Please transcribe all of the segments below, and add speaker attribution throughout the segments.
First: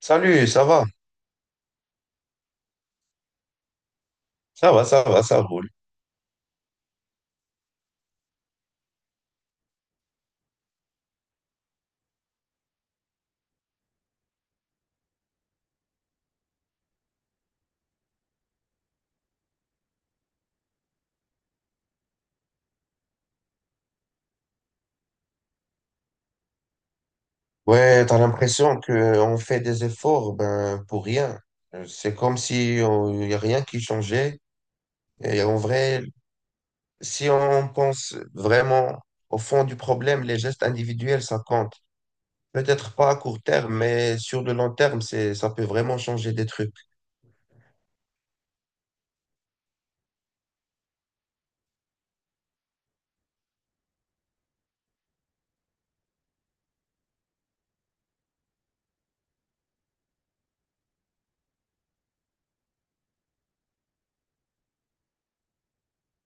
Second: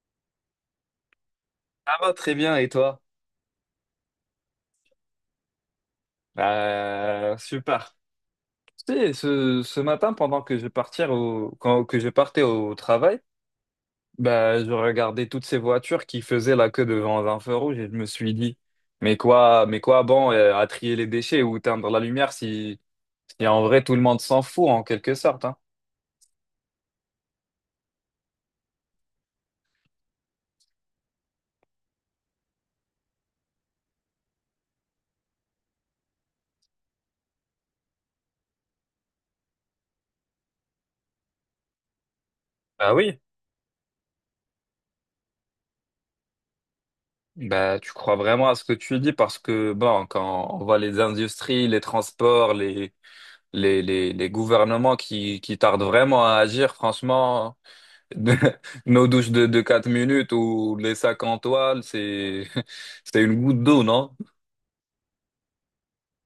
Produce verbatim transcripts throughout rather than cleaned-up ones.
Speaker 1: Salut, ça va?
Speaker 2: Ça va très bien, et toi?
Speaker 1: Ça va, ça va, ça roule.
Speaker 2: Euh, super. Tu sais, ce, ce matin, pendant que je partais au, quand, que je partais au travail, bah, je regardais toutes ces voitures qui faisaient la queue devant un feu rouge et je me suis dit, mais quoi, mais quoi bon euh, à trier les déchets ou teindre la lumière si, si en vrai tout le monde s'en fout en quelque sorte, hein.
Speaker 1: Ouais, t'as l'impression qu'on fait des efforts ben, pour rien. Euh, C'est comme si on- il n'y a rien qui changeait. Et en vrai, si on pense vraiment au fond du problème, les gestes individuels, ça compte.
Speaker 2: Bah
Speaker 1: Peut-être pas à
Speaker 2: oui.
Speaker 1: court terme, mais sur le long terme, c'est, ça peut vraiment changer des trucs.
Speaker 2: Bah, tu crois vraiment à ce que tu dis parce que, bon, quand on voit les industries, les transports, les, les, les, les gouvernements qui, qui tardent vraiment à agir, franchement. de- Nos douches de, de quatre minutes ou les sacs en toile, c'est, c'est une goutte d'eau, non?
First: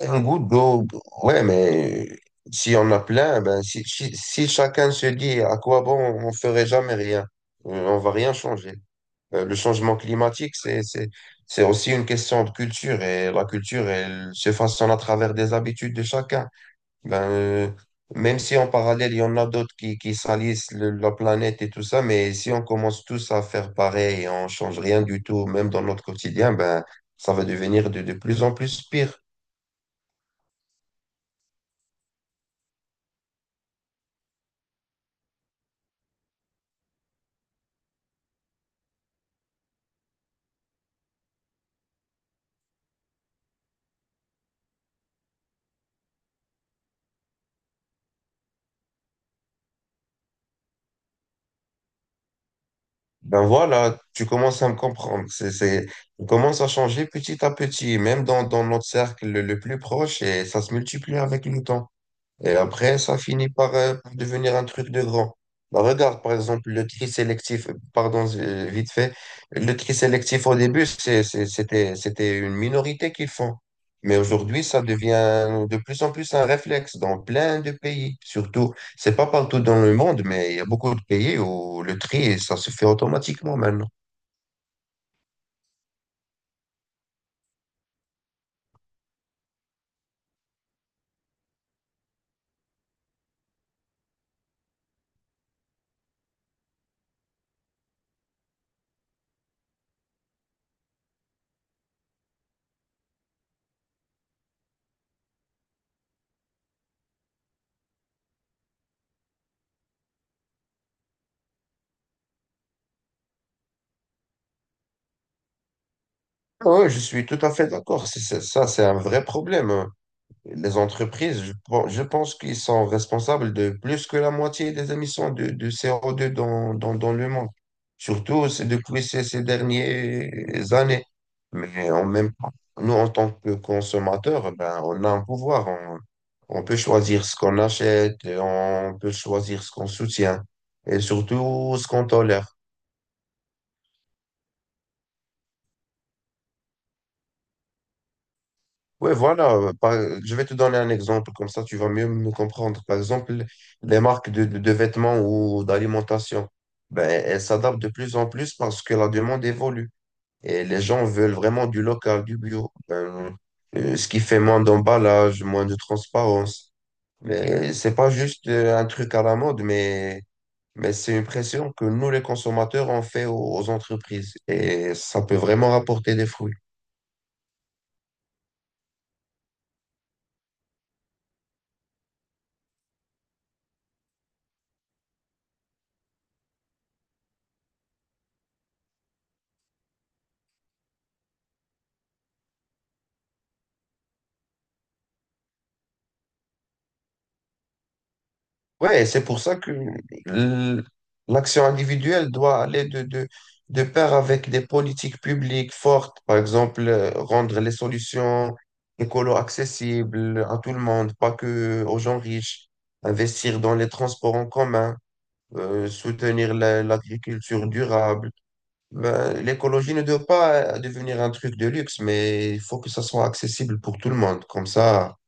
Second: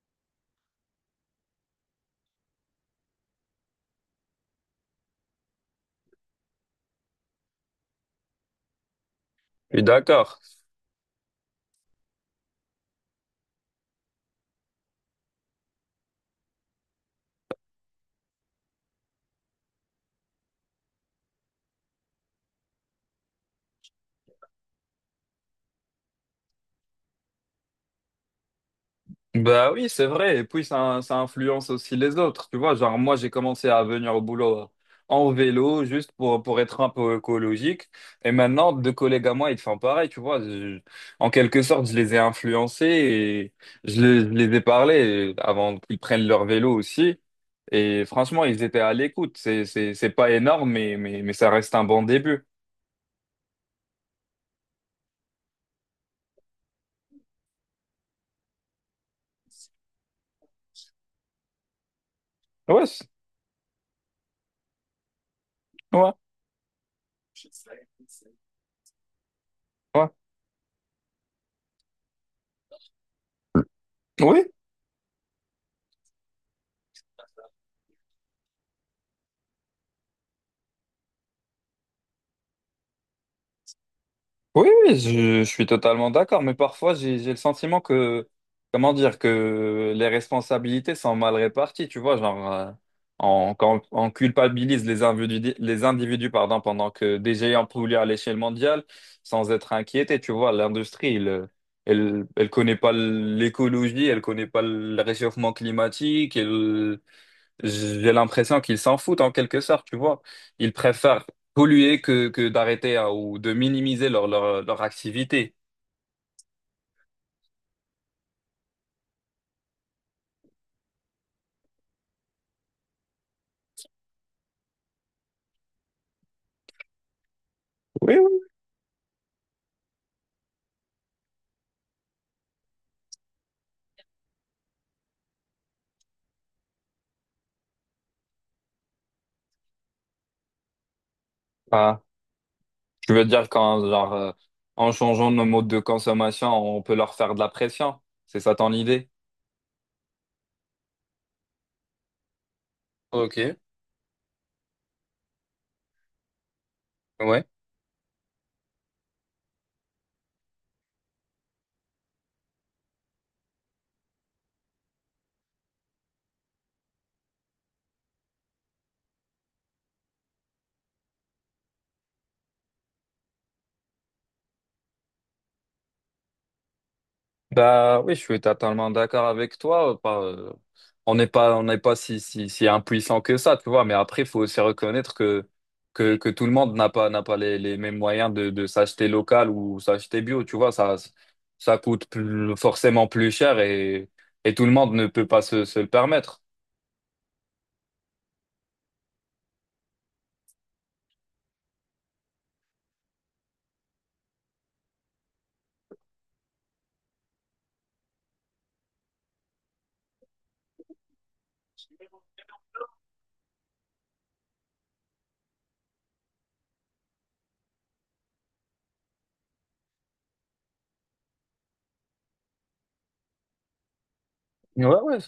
Speaker 1: Un goutte d'eau, ouais, mais si on a plein, ben, si, si, si chacun se dit à quoi bon, on ferait jamais rien, Euh, on va rien changer. Euh, Le
Speaker 2: Je suis
Speaker 1: changement
Speaker 2: d'accord.
Speaker 1: climatique, c'est, c'est, c'est aussi une question de culture et la culture, elle se façonne à travers des habitudes de chacun. Ben, euh, Même si en parallèle, il y en a d'autres qui, qui salissent le- la planète et tout ça, mais si on commence tous à faire pareil et on change rien du tout, même dans notre quotidien, ben, ça va devenir de de plus en plus pire.
Speaker 2: Bah oui, c'est vrai. Et puis, ça, ça influence aussi les autres. Tu vois, genre, moi, j'ai commencé à venir au boulot euh, en vélo, juste pour, pour être un peu écologique. Et maintenant, deux collègues à moi, ils font pareil. Tu vois. Je- en quelque sorte, je les ai influencés et je les, je les ai parlé avant qu'ils prennent leur vélo aussi. Et franchement, ils étaient à l'écoute. C'est, c'est, c'est pas énorme, mais, mais, mais ça reste un bon début.
Speaker 1: Ben voilà, tu commences à me comprendre. C'est, c'est, on commence à changer petit à petit, même dans, dans notre cercle le le plus proche et ça se multiplie avec le temps. Et
Speaker 2: Ouais,
Speaker 1: après,
Speaker 2: c'est-
Speaker 1: ça finit par, euh, par devenir un truc de grand. Bah,
Speaker 2: ouais,
Speaker 1: regarde, par exemple, le tri sélectif, pardon, euh, vite fait, le tri
Speaker 2: ouais.
Speaker 1: sélectif au début, c'est- c'est- c'était, c'était une minorité qui le font. Mais
Speaker 2: Oui,
Speaker 1: aujourd'hui, ça devient de plus en plus un réflexe dans plein de pays. Surtout, c'est pas partout dans le monde, mais il y a beaucoup de pays où le tri, ça se fait automatiquement maintenant.
Speaker 2: oui, oui, je, je suis totalement d'accord, mais parfois j'ai j'ai le sentiment que, comment dire, que les responsabilités sont mal réparties, tu vois, genre, euh, on, quand on culpabilise les individus, les individus, pardon, pendant que des géants polluent à l'échelle mondiale sans être inquiétés, tu vois, l'industrie, elle, elle, elle connaît pas l'écologie, elle connaît pas le réchauffement climatique, elle, j'ai l'impression qu'ils s'en foutent en quelque sorte, tu vois. Ils préfèrent polluer que, que d'arrêter hein, ou de minimiser leur, leur, leur activité.
Speaker 1: Oui, je suis tout à fait d'accord. C'est- c'est- Ça, c'est un vrai problème. Les entreprises, je, pen- je pense qu'ils sont responsables de plus que la moitié des émissions de, de C O deux dans, dans, dans le monde.
Speaker 2: Oui, oui.
Speaker 1: Surtout c'est depuis ces, ces dernières années. Mais en même temps, nous, en tant que consommateurs, ben, on a un pouvoir. On, on peut choisir ce qu'on achète, on peut choisir ce qu'on soutient et surtout ce
Speaker 2: Ah,
Speaker 1: qu'on tolère.
Speaker 2: je veux dire qu'en genre, euh, en changeant nos modes de consommation, on peut leur faire de la pression. C'est ça ton idée?
Speaker 1: Ouais voilà. Euh, par- je vais te donner un exemple, comme ça tu vas mieux me comprendre. Par exemple,
Speaker 2: Ok,
Speaker 1: les marques de, de- de vêtements ou d'alimentation, ben, elles
Speaker 2: ouais.
Speaker 1: s'adaptent de plus en plus parce que la demande évolue et les gens veulent vraiment du local, du bio. Ben, euh, ce qui fait moins d'emballage, moins de transparence. Mais c'est pas juste euh, un truc à la mode, mais, mais c'est une pression que nous, les consommateurs, on fait aux aux entreprises et ça peut vraiment rapporter des fruits.
Speaker 2: Bah oui, je suis totalement d'accord avec toi. on n'est pas, on n'est pas si, si, si impuissant que ça, tu vois. Mais après, il faut aussi reconnaître que, que, que tout le monde n'a pas, n'a pas les, les mêmes moyens de, de s'acheter local ou s'acheter bio, tu vois. Ça, ça coûte plus- forcément plus cher et, et tout le monde ne peut pas se, se le permettre.
Speaker 1: Ouais, c'est pour ça que l- l'action individuelle doit aller de, de, de pair avec des politiques publiques fortes. Par exemple, euh, rendre les solutions écolo accessibles à tout le monde, pas que aux gens riches. Investir dans les transports en commun, euh, soutenir la- l'agriculture durable. Ben, l'écologie ne doit pas euh, devenir un truc de luxe, mais il faut que ça soit accessible pour tout le monde. Comme
Speaker 2: Ouais,
Speaker 1: ça,
Speaker 2: ouais,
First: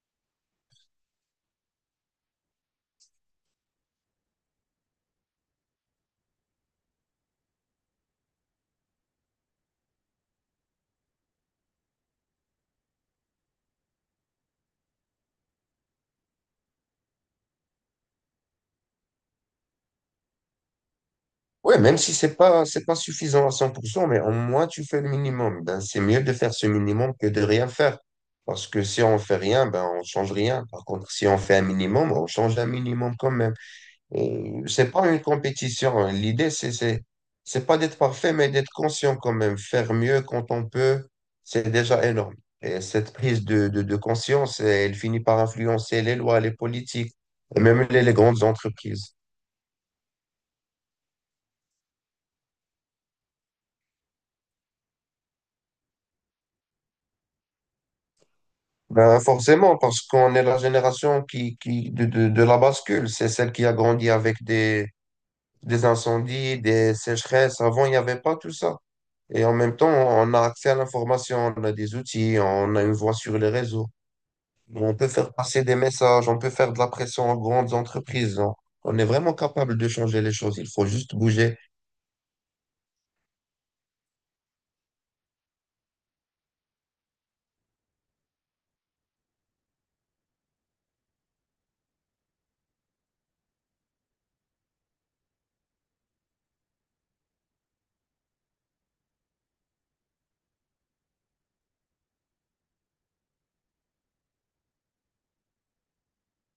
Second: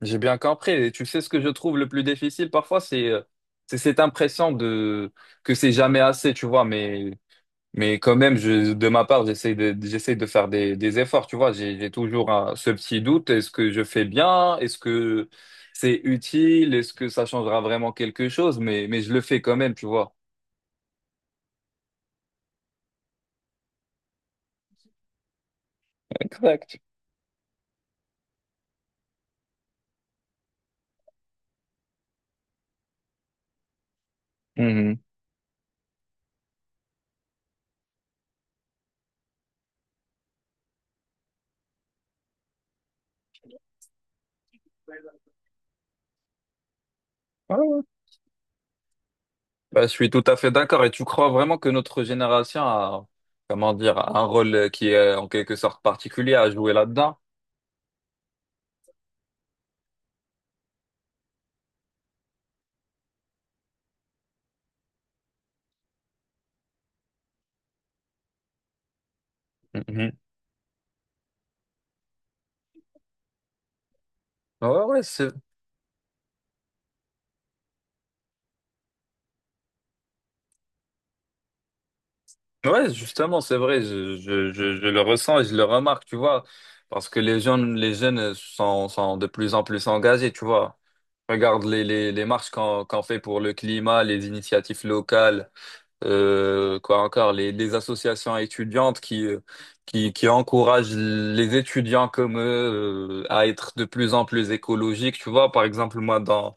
Speaker 2: j'ai bien compris. Et tu sais, ce que je trouve le plus difficile parfois, c'est, euh, c'est cette impression de, que c'est jamais assez, tu vois. Mais Mais quand même, je, de ma part, j'essaie de, j'essaie de faire des, des efforts, tu vois. J'ai, j'ai toujours un- ce petit doute. Est-ce que je fais bien? Est-ce que c'est utile? Est-ce que ça changera vraiment quelque chose? Mais, mais je le fais quand même, tu vois.
Speaker 1: ouais, même si c'est pas, c'est pas suffisant à cent pour cent, mais au moins tu fais le minimum. Ben, c'est mieux de faire ce
Speaker 2: Exact.
Speaker 1: minimum que de rien faire. Parce que si on fait rien, ben, on change rien. Par contre, si on fait un minimum, on change un minimum quand même. Et c'est
Speaker 2: Mhm.
Speaker 1: pas une compétition. L'idée, c'est, c'est, c'est pas d'être parfait, mais d'être conscient quand même. Faire mieux quand on peut, c'est déjà énorme. Et cette prise de, de, de conscience, elle finit par influencer les lois, les politiques
Speaker 2: Ouais,
Speaker 1: et
Speaker 2: ouais.
Speaker 1: même les les grandes entreprises.
Speaker 2: Bah, je suis tout à fait d'accord. Et tu crois vraiment que notre génération a, comment dire, un rôle qui est en quelque sorte particulier à jouer là-dedans?
Speaker 1: Ben, forcément, parce qu'on est la génération qui, qui, de, de, de la bascule. C'est celle qui a grandi avec des, des incendies, des sécheresses. Avant, il n'y avait pas tout ça. Et en même temps,
Speaker 2: Mhm.
Speaker 1: on a accès à l'information, on a des outils, on a une voix sur les réseaux.
Speaker 2: Ouais,
Speaker 1: On
Speaker 2: ouais,
Speaker 1: peut
Speaker 2: c'est
Speaker 1: faire passer des messages, on peut faire de la pression aux grandes entreprises. On, on est vraiment capable de changer les choses. Il faut juste bouger.
Speaker 2: ouais, justement, c'est vrai, je, je, je, je le ressens et je le remarque, tu vois, parce que les jeunes, les jeunes sont, sont de plus en plus engagés, tu vois. Regarde les, les, les marches qu'on qu'on fait pour le climat, les initiatives locales, euh, quoi encore, les, les associations étudiantes qui, euh, qui, qui encouragent les étudiants comme eux, euh, à être de plus en plus écologiques, tu vois. Par exemple, moi, dans,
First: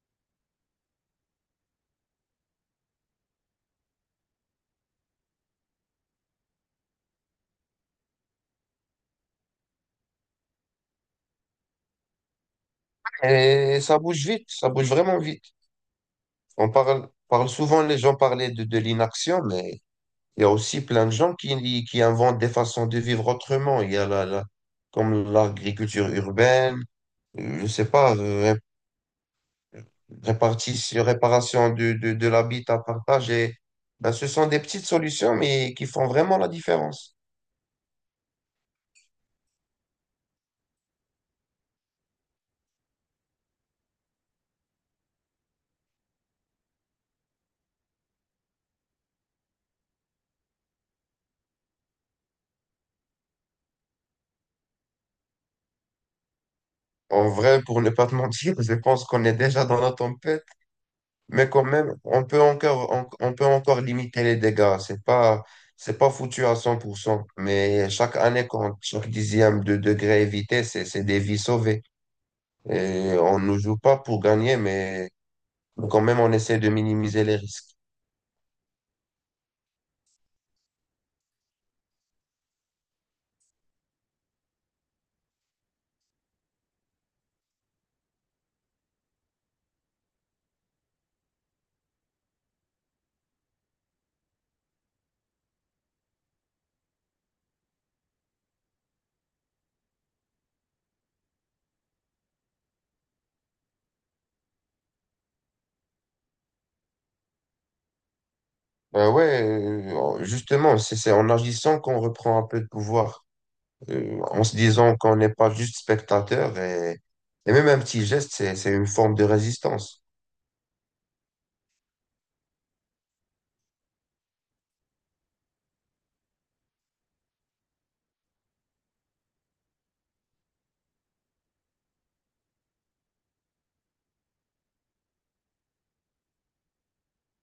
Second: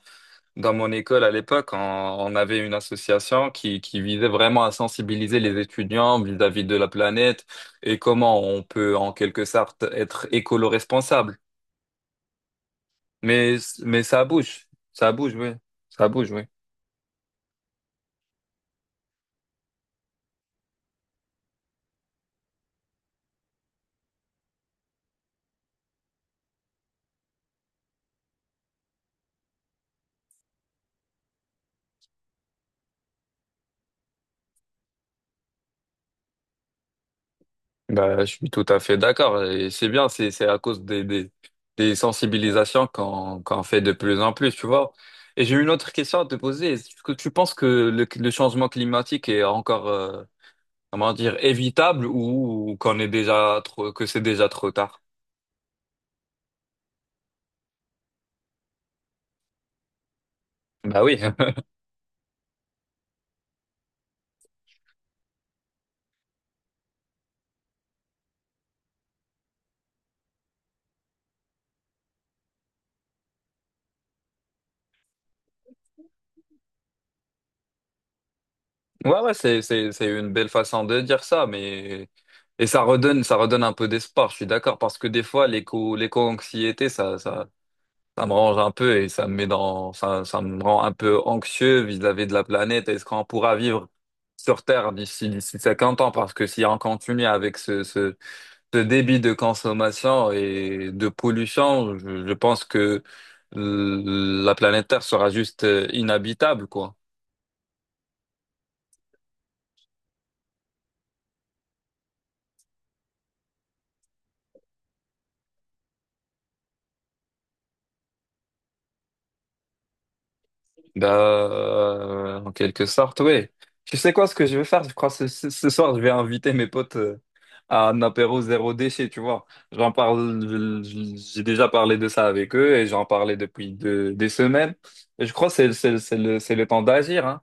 Speaker 2: dans mon école à l'époque, on, on avait une association qui, qui visait vraiment à sensibiliser les étudiants vis-à-vis de la planète et comment on peut en quelque sorte être écolo-responsable. Mais,
Speaker 1: Et ça
Speaker 2: mais ça
Speaker 1: bouge vite,
Speaker 2: bouge,
Speaker 1: ça bouge
Speaker 2: ça
Speaker 1: vraiment
Speaker 2: bouge,
Speaker 1: vite.
Speaker 2: oui, ça bouge, oui.
Speaker 1: On parle, parle souvent, les gens parlaient de, de l'inaction, mais il y a aussi plein de gens qui, qui inventent des façons de vivre autrement. Il y a la, la- comme l'agriculture urbaine, euh, je sais pas, euh, ré- répartition, réparation de, de, de l'habitat partagé. Ben, ce sont des petites solutions, mais qui font vraiment la différence.
Speaker 2: Bah, je suis tout à fait d'accord et c'est bien, c'est, c'est à cause des, des, des sensibilisations qu'on, qu'on fait de plus en plus, tu vois. Et j'ai une autre question à te poser. Est-ce que tu penses que le, le changement climatique est encore euh, comment dire, évitable ou, ou qu'on est déjà trop, que c'est déjà trop tard.
Speaker 1: En vrai, pour ne pas te mentir, je pense qu'on est déjà dans la tempête,
Speaker 2: Bah oui.
Speaker 1: mais quand même, on peut encore, on, on peut encore limiter les dégâts. C'est pas, c'est pas foutu à cent pour cent mais chaque année compte, chaque dixième de degré évité, c'est, c'est des vies sauvées. Et on ne joue pas pour gagner, mais quand même, on essaie de minimiser les risques.
Speaker 2: Ouais, ouais, c'est, c'est, c'est une belle façon de dire ça, mais, et ça redonne, ça redonne un peu d'espoir, je suis d'accord, parce que des fois, l'éco, l'éco-anxiété, ça, ça, ça me range un peu et ça me met dans, ça, ça me rend un peu anxieux vis-à-vis de la planète. Est-ce qu'on pourra vivre sur Terre d'ici, d'ici cinquante ans? Parce que si on continue avec ce, ce, ce débit de consommation et de pollution, je, je pense que l- la planète Terre sera juste euh, inhabitable, quoi.
Speaker 1: Ben ouais, euh, justement, c'est c'est en agissant qu'on reprend un peu de pouvoir. Euh, en se disant qu'on n'est pas juste spectateur et, et même un petit geste, c'est, c'est une forme de résistance.
Speaker 2: Bah, euh, en quelque sorte, oui. Tu sais quoi, ce que je vais faire, je crois, ce, ce- ce soir, je vais inviter mes potes euh, à un apéro zéro déchet, tu vois. J'en parle, je- j'ai déjà parlé de ça avec eux et j'en parlais depuis de- des semaines. Et je crois que c'est, c'est, c'est le, c'est le temps d'agir, hein.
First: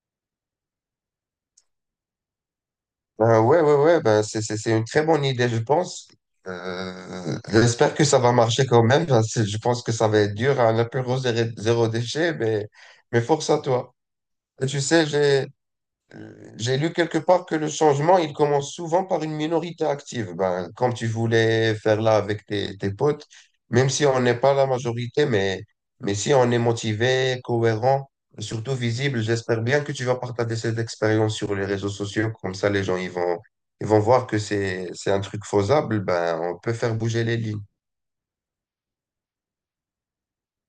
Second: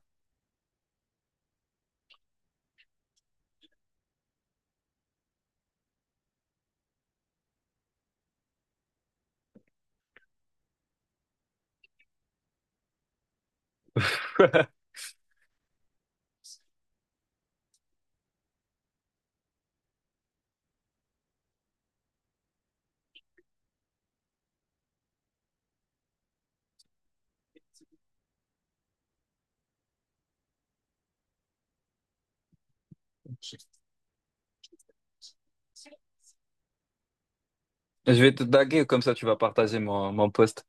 Speaker 1: Ben ouais, ouais, ouais, ben c'est, c'est, c'est une très bonne idée, je pense. Euh, j'espère que ça va marcher quand même. Ben, c'est- Je pense que ça va être dur à un apéro zéro, zéro déchet, mais, mais force à toi. Et tu sais, j'ai, euh, j'ai lu quelque part que le changement, il commence souvent par une minorité active. Ben, comme tu voulais faire là avec tes, tes potes, même si on n'est pas la majorité, mais, mais si on est motivé, cohérent, surtout visible, j'espère bien que tu vas partager cette expérience sur les réseaux sociaux. Comme ça, les gens, ils vont, ils vont voir que c'est, c'est un truc faisable. Ben, on peut faire bouger les lignes.
Speaker 2: Je vais te taguer, comme ça tu vas partager mon, mon post.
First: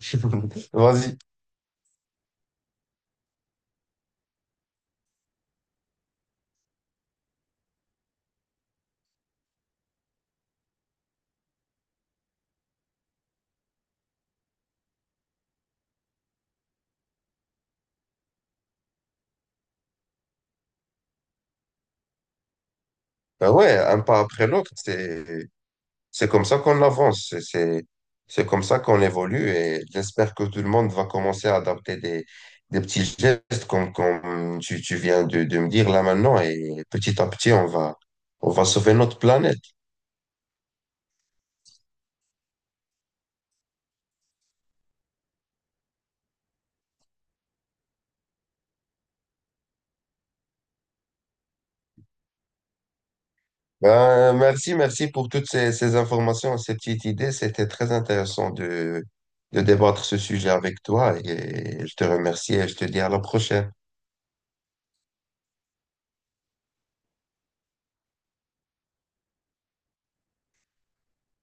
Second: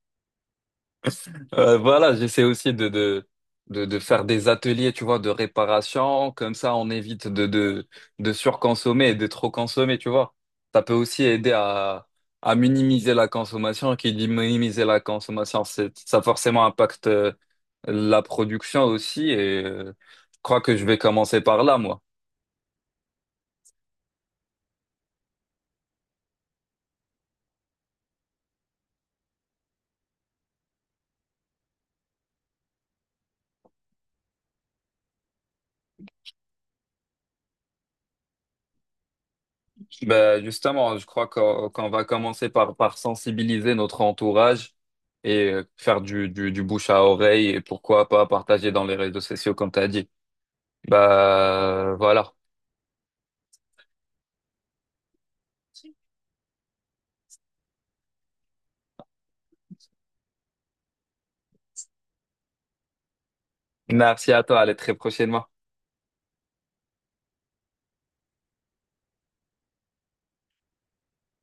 Speaker 1: Vas-y.
Speaker 2: Euh, voilà, j'essaie aussi de, de, de, de faire des ateliers, tu vois, de réparation. Comme ça, on évite de, de, de surconsommer et de trop consommer, tu vois. Ça peut aussi aider à, à minimiser la consommation. Qui dit minimiser la consommation, c'est, ça forcément impacte euh, la production aussi. Et euh, je crois que je vais commencer par là, moi.
Speaker 1: Ben ouais, un pas après l'autre, c'est, c'est comme ça qu'on avance, c'est c'est- c'est comme ça qu'on évolue et j'espère que tout le monde va commencer à adapter des, des petits gestes comme, comme tu, tu viens de, de me dire là maintenant et petit à petit on va, on va sauver notre planète.
Speaker 2: Ben justement, je crois qu'on qu'on va commencer par, par sensibiliser notre entourage et euh, faire du, du, du bouche à oreille et pourquoi pas partager dans les réseaux sociaux comme tu as dit. Bah voilà.
Speaker 1: Ben, merci, merci pour toutes ces, ces informations, ces petites idées. C'était très intéressant de, de débattre ce sujet avec toi et je te remercie et je te dis à la prochaine.
Speaker 2: Merci à toi, à la très prochainement.